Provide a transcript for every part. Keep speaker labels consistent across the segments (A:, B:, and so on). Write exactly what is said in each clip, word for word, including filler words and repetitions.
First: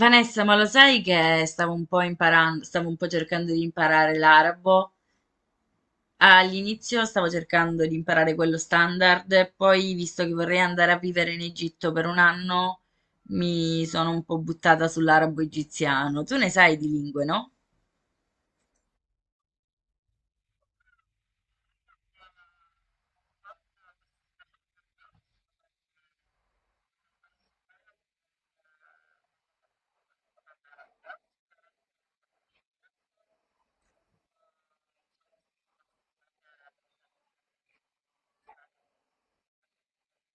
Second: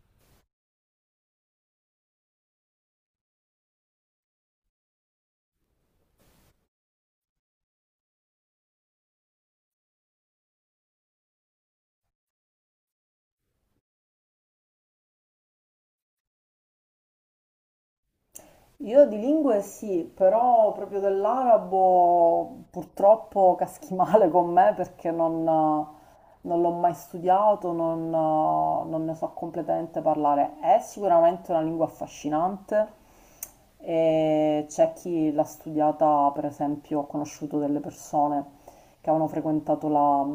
A: Vanessa, ma lo sai che stavo un po' imparando, stavo un po' cercando di imparare l'arabo. All'inizio stavo cercando di imparare quello standard, poi visto che vorrei andare a vivere in Egitto per un anno, mi sono un po' buttata sull'arabo egiziano. Tu ne sai di lingue, no?
B: Io di lingue sì, però proprio dell'arabo purtroppo caschi male con me perché non, non l'ho mai studiato, non, non ne so completamente parlare. È sicuramente una lingua affascinante e c'è chi l'ha studiata, per esempio, ho conosciuto delle persone che avevano frequentato la-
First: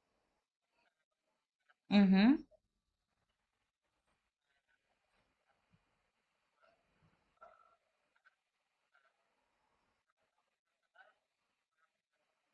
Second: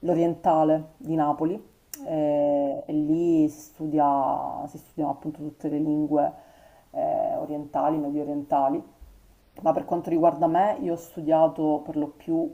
B: l'Orientale di Napoli
A: Mhm,
B: eh, e lì si studia, si studiano appunto tutte le lingue eh, orientali, medio orientali. Ma per quanto riguarda me, io ho studiato per lo più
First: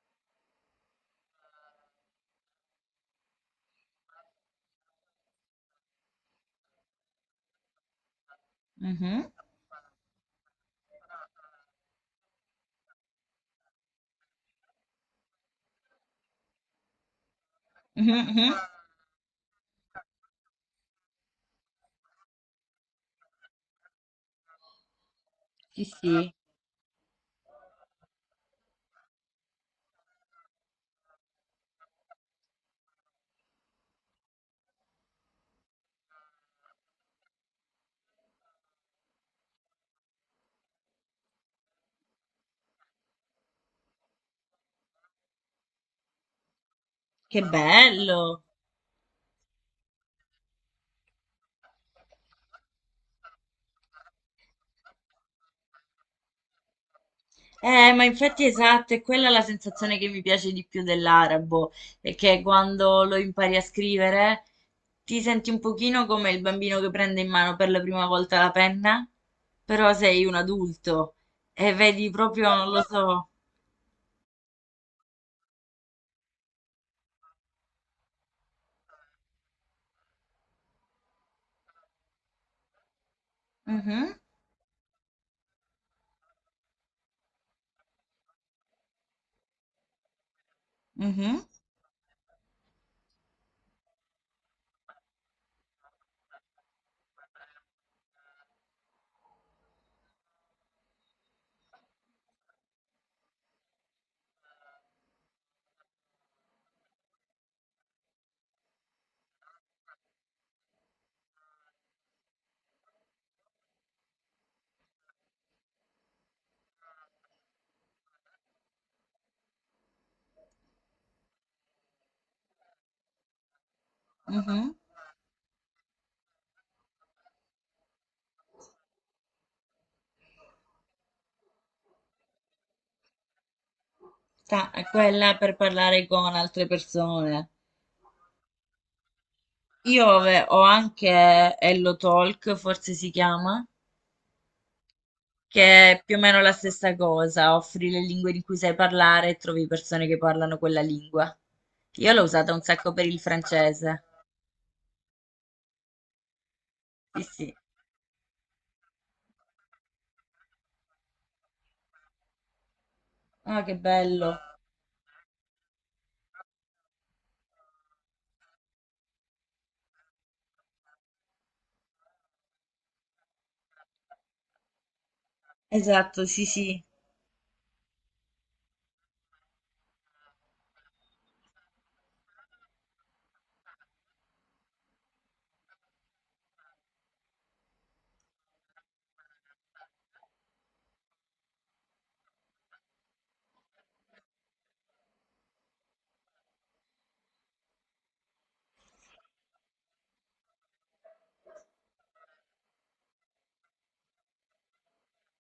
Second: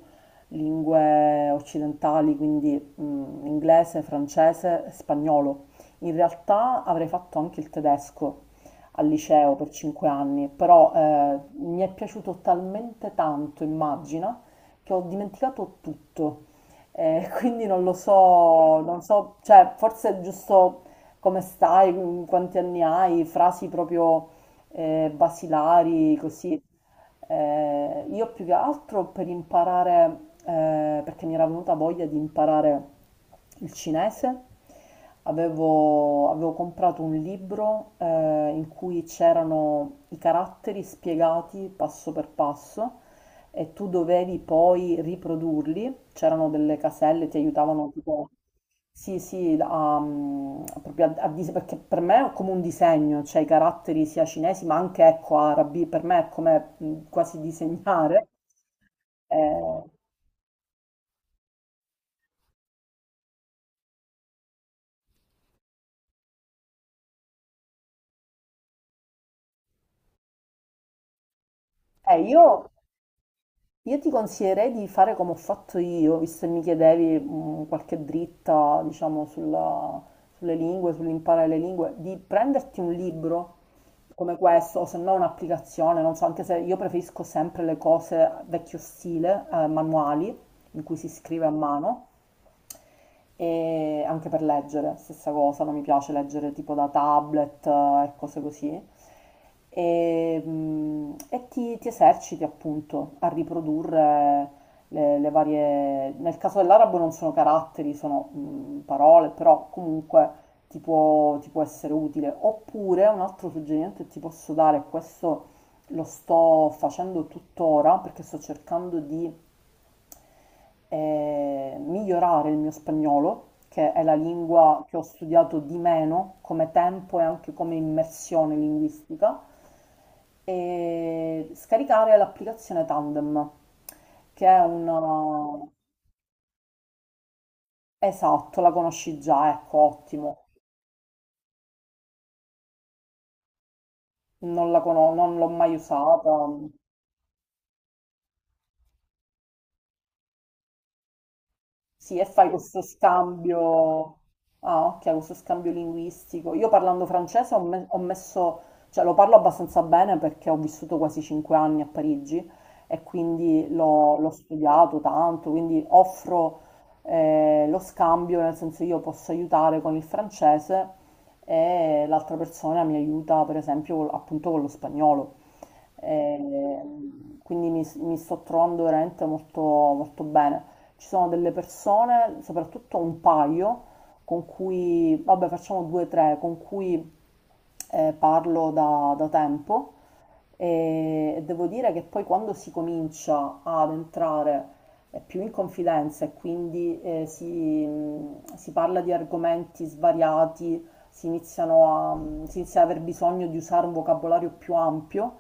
B: lingue occidentali, quindi mm, inglese, francese, spagnolo. In realtà avrei fatto anche il tedesco al
A: mhm,
B: liceo per cinque anni, però eh, mi è piaciuto talmente tanto, immagina, che ho dimenticato tutto. Eh, quindi non lo
A: mhm, mhm.
B: so, non so, cioè forse è giusto come stai, quanti anni hai, frasi proprio eh,
A: Sì,
B: basilari,
A: sì,
B: così. Eh, io più che altro per imparare, eh, perché mi era venuta voglia di imparare il cinese, avevo, avevo comprato un libro eh, in cui c'erano i caratteri spiegati passo per passo e tu dovevi poi riprodurli, c'erano delle caselle, ti
A: che
B: aiutavano tipo...
A: bello!
B: Sì, sì, la- um, proprio a, a dis- perché per me è come un disegno, cioè i caratteri sia cinesi ma anche ecco, arabi, per me è come mh, quasi
A: Eh, ma
B: disegnare.
A: infatti esatto, è quella la
B: Eh,
A: sensazione che mi piace di più dell'arabo, è che quando lo impari a scrivere ti senti un pochino come il bambino che prende in mano per la prima volta la penna, però sei un adulto e vedi
B: eh,
A: proprio, non
B: io
A: lo so.
B: Io ti consiglierei di fare come ho fatto io, visto che mi chiedevi mh, qualche dritta, diciamo, sulla- sulle lingue, sull'imparare le lingue, di prenderti un libro
A: Mhm,
B: come questo, o se no un'applicazione, non so, anche se io preferisco sempre le cose vecchio stile, eh, manuali, in cui si
A: mhm,
B: scrive a mano, e anche per leggere, stessa cosa, non mi piace leggere tipo da tablet eh, e cose così. E, mm, e ti, ti eserciti appunto a riprodurre le, le varie... Nel caso dell'arabo non sono caratteri, sono mm, parole, però comunque ti può, ti può essere utile. Oppure un altro suggerimento che ti posso dare, questo lo sto facendo tuttora perché sto cercando di e migliorare il mio spagnolo, che è la
A: mhm.
B: lingua che ho studiato di meno come tempo e anche come immersione linguistica, e scaricare l'applicazione Tandem, che è
A: Ta- è quella per
B: una...
A: parlare con altre persone.
B: Esatto, la conosci già, ecco,
A: Io ave-
B: ottimo.
A: ho anche Hello Talk, forse si chiama,
B: Non la conosco, non l'ho mai
A: che è più o meno la
B: usata.
A: stessa cosa, offri le lingue di cui sai parlare e trovi persone che parlano quella lingua. Io
B: Sì,
A: l'ho
B: e fai
A: usata un
B: questo
A: sacco per il francese.
B: scambio, ah, ok, questo scambio linguistico. Io parlando
A: Sì, sì.
B: francese ho, me- ho messo, cioè lo parlo abbastanza bene perché ho vissuto quasi cinque anni a Parigi e
A: Ah,
B: quindi
A: che
B: l'ho l'ho
A: bello.
B: studiato tanto, quindi offro eh, lo scambio, nel senso io posso aiutare con il francese e l'altra persona mi aiuta per esempio col- appunto con lo spagnolo.
A: Esatto, sì, sì.
B: Ehm, quindi mi, mi sto trovando veramente molto, molto bene. Ci sono delle persone, soprattutto un paio, con cui, vabbè, facciamo due o tre, con cui eh, parlo da, da tempo e, e devo dire che poi quando si comincia ad entrare eh, più in confidenza e quindi eh, si, mh, si parla di argomenti svariati, si iniziano a, si inizia ad aver bisogno di usare un vocabolario più ampio,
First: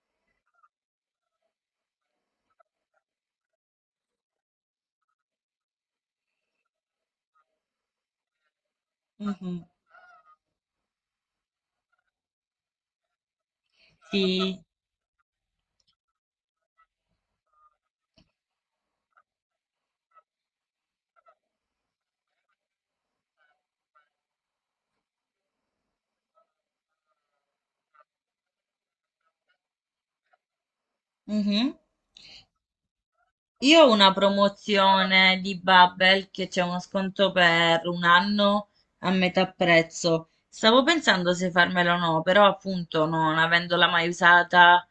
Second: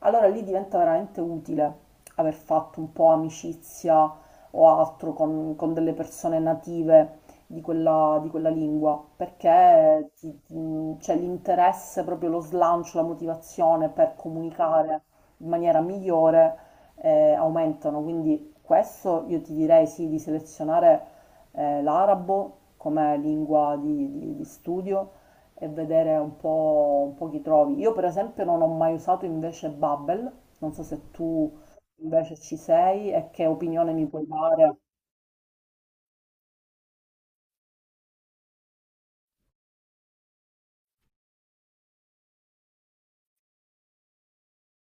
B: allora lì diventa veramente utile aver fatto un po' amicizia o altro con, con delle persone native di quella, di quella lingua,
A: Mhm.
B: perché ti- ti- c'è l'interesse, proprio lo slancio, la motivazione per
A: Sì.
B: comunicare in maniera migliore eh, aumentano. Quindi questo io ti direi sì di selezionare eh, l'arabo come lingua di, di- di studio e vedere un po', un po' chi trovi. Io per esempio non ho mai usato invece Bubble, non so se tu
A: Mhm.
B: invece ci sei e che
A: Io ho
B: opinione mi
A: una
B: puoi dare.
A: promozione di Babbel che c'è uno sconto per un anno a metà prezzo. Stavo pensando se farmela o no, però appunto non avendola mai usata,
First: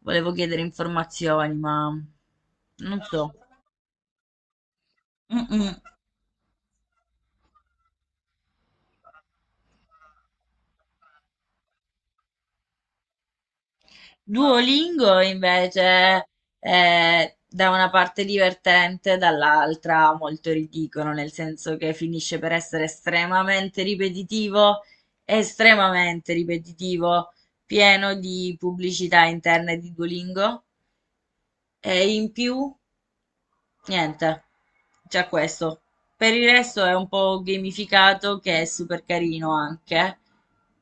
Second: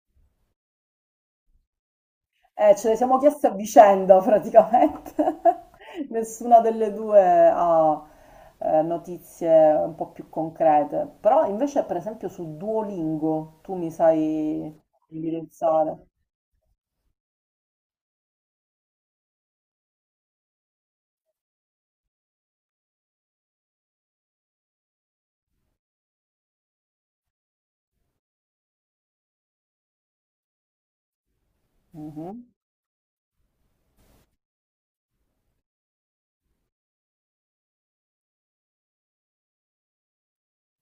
A: volevo chiedere informazioni, ma
B: Eh, ce le
A: non
B: siamo
A: so.
B: chieste a vicenda praticamente.
A: Mm-mm.
B: Nessuna delle due ha eh, notizie un po' più concrete. Però invece per esempio su Duolingo tu mi sai
A: Duolingo
B: indirizzare.
A: invece è da una parte divertente, dall'altra molto ridicolo, nel senso che finisce per essere estremamente ripetitivo, estremamente ripetitivo, pieno di pubblicità interne di Duolingo e in
B: Mhm.
A: più niente, già questo. Per il resto è un po' gamificato che è super carino anche.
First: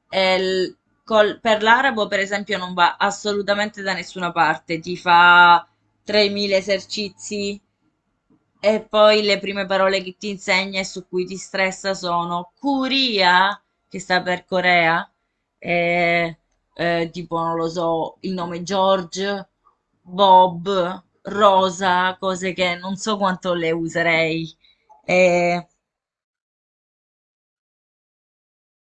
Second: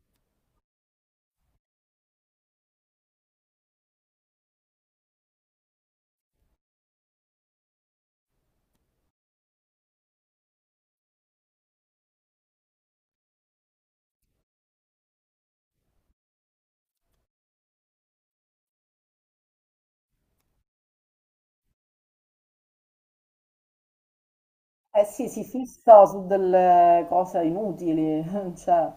A: E il- col- per l'arabo, per esempio, non va assolutamente da nessuna parte. Ti fa tremila esercizi e poi le prime parole che ti insegna e su cui ti stressa sono Curia, che sta per Corea, e eh, tipo, non lo so, il nome George, Bob, Rosa, cose che non so quanto le userei.
B: Eh sì, si
A: Eh,
B: fissa su delle cose inutili, cioè.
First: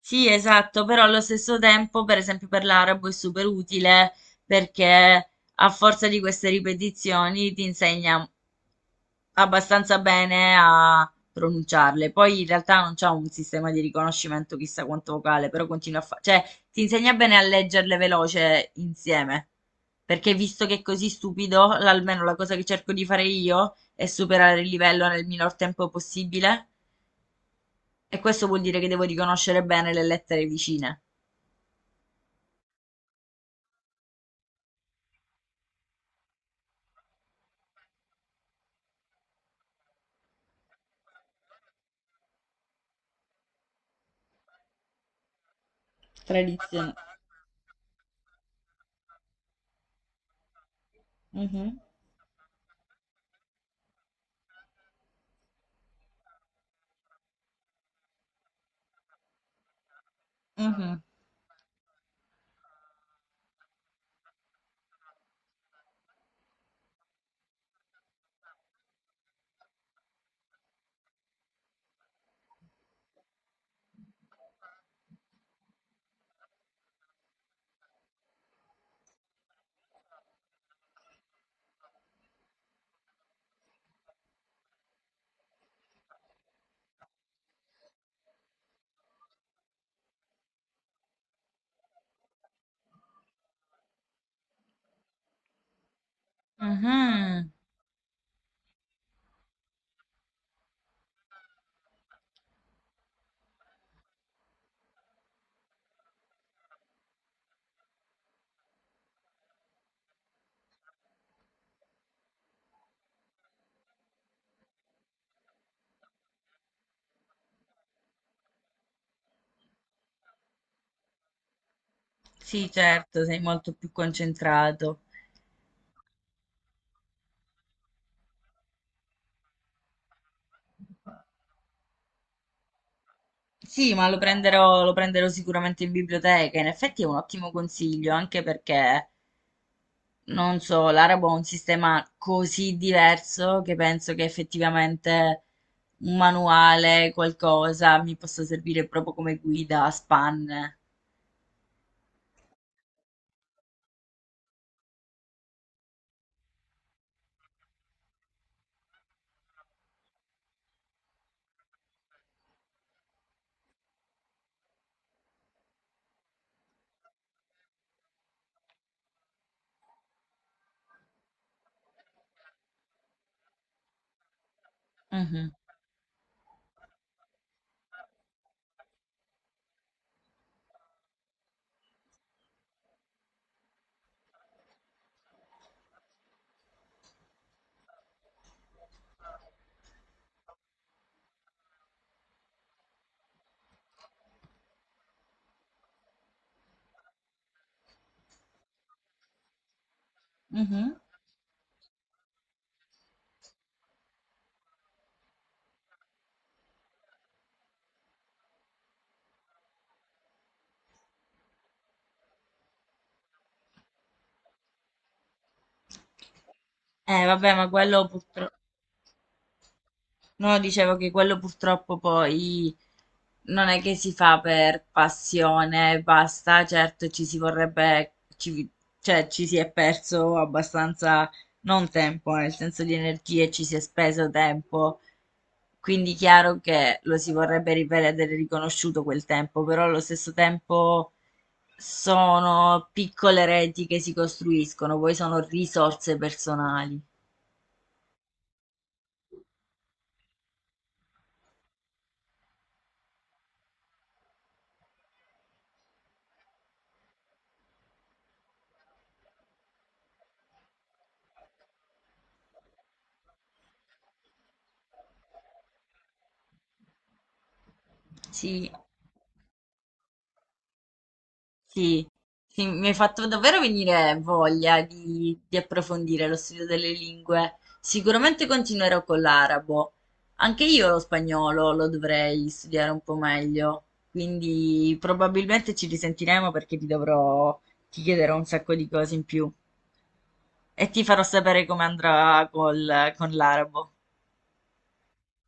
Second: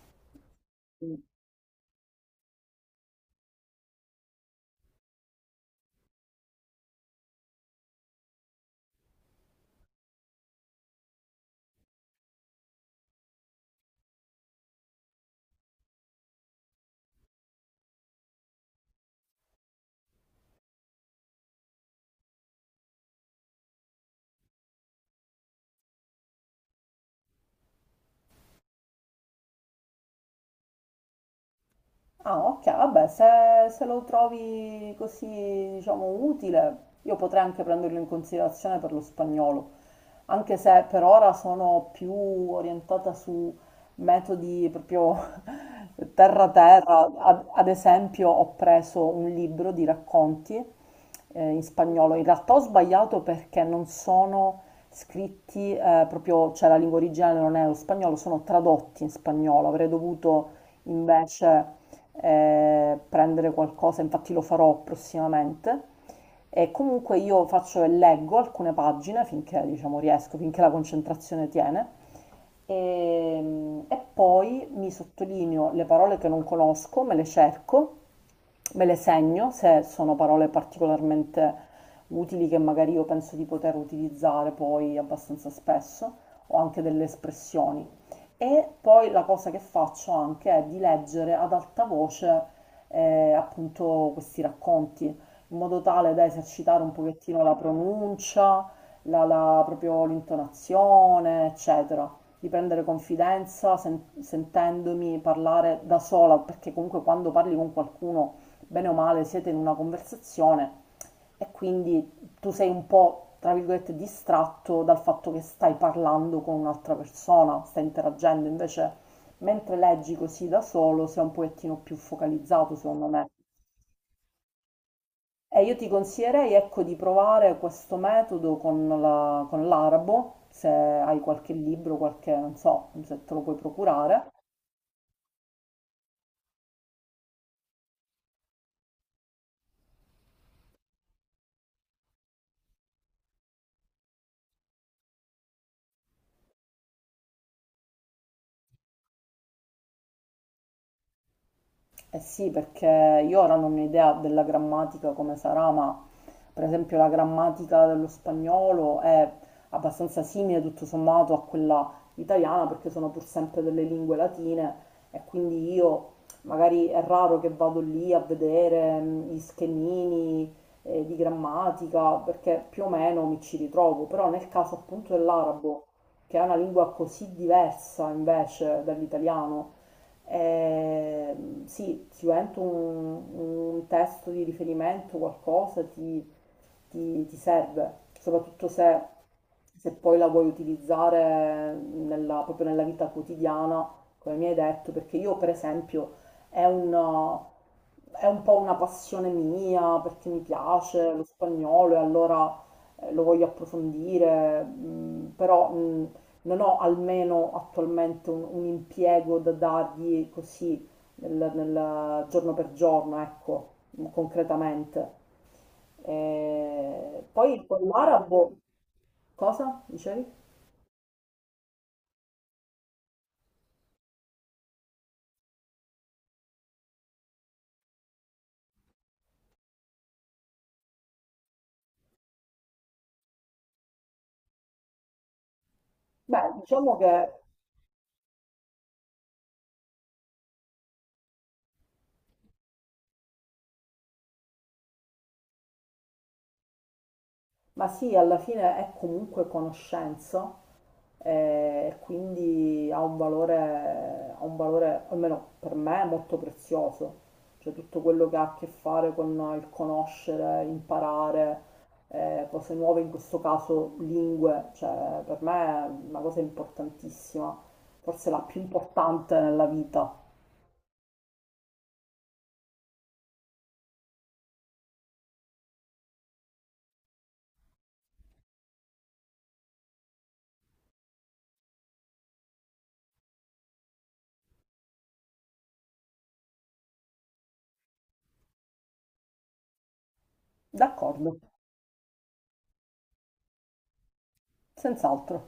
A: sì, esatto, però allo stesso tempo, per esempio, per l'arabo è super utile perché a forza di queste ripetizioni ti insegna abbastanza bene a pronunciarle. Poi in realtà non c'ha un sistema di riconoscimento chissà quanto vocale, però continua a fare, cioè ti insegna bene a leggerle veloce insieme. Perché visto che è così stupido, l- almeno la cosa che cerco di fare io è superare il livello nel minor tempo possibile. E questo vuol dire che devo riconoscere bene le lettere vicine.
B: Ah, ok, vabbè, se, se lo trovi così, diciamo, utile, io potrei anche prenderlo in considerazione per lo spagnolo, anche se per ora sono più orientata su metodi proprio
A: Tradizione.
B: terra-terra. Ad, ad esempio, ho preso un libro di racconti eh, in
A: Mhm.
B: spagnolo. In realtà ho sbagliato perché non sono scritti eh, proprio, cioè la lingua originale non è lo spagnolo, sono tradotti in spagnolo. Avrei dovuto
A: Mhm.
B: invece eh, prendere qualcosa, infatti lo farò prossimamente. E comunque io faccio e leggo alcune pagine finché diciamo riesco, finché la concentrazione tiene. E, e poi mi sottolineo le parole che non conosco, me le cerco me le segno se sono parole particolarmente utili che magari io penso di poter utilizzare poi abbastanza spesso o anche delle espressioni. E poi la cosa che faccio anche è di leggere ad alta voce eh, appunto questi racconti, in modo tale da esercitare un pochettino
A: Mhm.
B: la pronuncia, la, la- proprio l'intonazione, eccetera, di prendere confidenza sen- sentendomi parlare da sola, perché comunque quando parli con qualcuno bene o male siete in una conversazione e quindi tu sei un po', tra virgolette, distratto dal fatto che stai parlando con un'altra persona, stai interagendo, invece mentre leggi così da solo sei un pochettino più
A: Sì,
B: focalizzato, secondo
A: certo,
B: me.
A: sei molto più concentrato.
B: E io ti consiglierei, ecco, di provare questo metodo con la- con l'arabo, se hai qualche libro, qualche, non so, se te lo puoi
A: Sì, ma lo
B: procurare.
A: prenderò, lo prenderò sicuramente in biblioteca. In effetti è un ottimo consiglio, anche perché, non so, l'arabo ha un sistema così diverso che penso che effettivamente un manuale, qualcosa, mi possa servire proprio come guida a spanne.
B: Eh sì, perché io ora non ho idea della grammatica come sarà, ma per esempio la grammatica dello spagnolo è abbastanza simile tutto sommato a quella italiana, perché sono pur sempre delle lingue latine e quindi io magari è raro che vado lì a vedere mm, gli schemini eh, di grammatica, perché più o meno mi ci ritrovo, però nel caso appunto
A: Mhm,
B: dell'arabo, che è una lingua così diversa invece dall'italiano, eh, sì, sicuramente un, un testo di riferimento, qualcosa ti, ti- ti serve, soprattutto se, se poi la vuoi utilizzare nella- proprio nella vita quotidiana, come mi hai detto, perché io per esempio è un, è un po' una passione mia perché mi
A: mhm.
B: piace lo spagnolo e allora eh, lo voglio approfondire, mm, però mm, non ho almeno attualmente un, un impiego da dargli così nel, nel giorno per giorno, ecco, concretamente.
A: Eh,
B: E
A: vabbè,
B: poi
A: ma
B: con
A: quello
B: l'arabo,
A: purtroppo...
B: cosa dicevi?
A: No, dicevo che quello purtroppo poi non è che si fa per passione, e basta, certo ci si vorrebbe, ci, cioè ci si è perso abbastanza, non tempo, eh, nel senso di energie, ci si è speso tempo, quindi
B: Beh,
A: chiaro
B: diciamo
A: che lo si
B: che,
A: vorrebbe rivedere riconosciuto quel tempo, però allo stesso tempo sono piccole reti che si costruiscono, poi sono risorse personali.
B: ma sì, alla fine è comunque conoscenza e quindi ha un valore, ha un valore, almeno per me, molto prezioso. Cioè tutto quello che ha a che fare con il conoscere, imparare, eh, cose nuove, in questo caso lingue, cioè per me è una cosa importantissima, forse la più
A: Sì,
B: importante nella vita.
A: sì, sì, mi hai fatto davvero venire voglia di, di approfondire lo studio delle lingue. Sicuramente continuerò con l'arabo. Anche io lo spagnolo lo dovrei studiare un po' meglio, quindi probabilmente ci risentiremo perché ti dovrò, ti chiederò un sacco di cose in più e ti farò
B: D'accordo,
A: sapere come andrà col- con l'arabo.
B: senz'altro.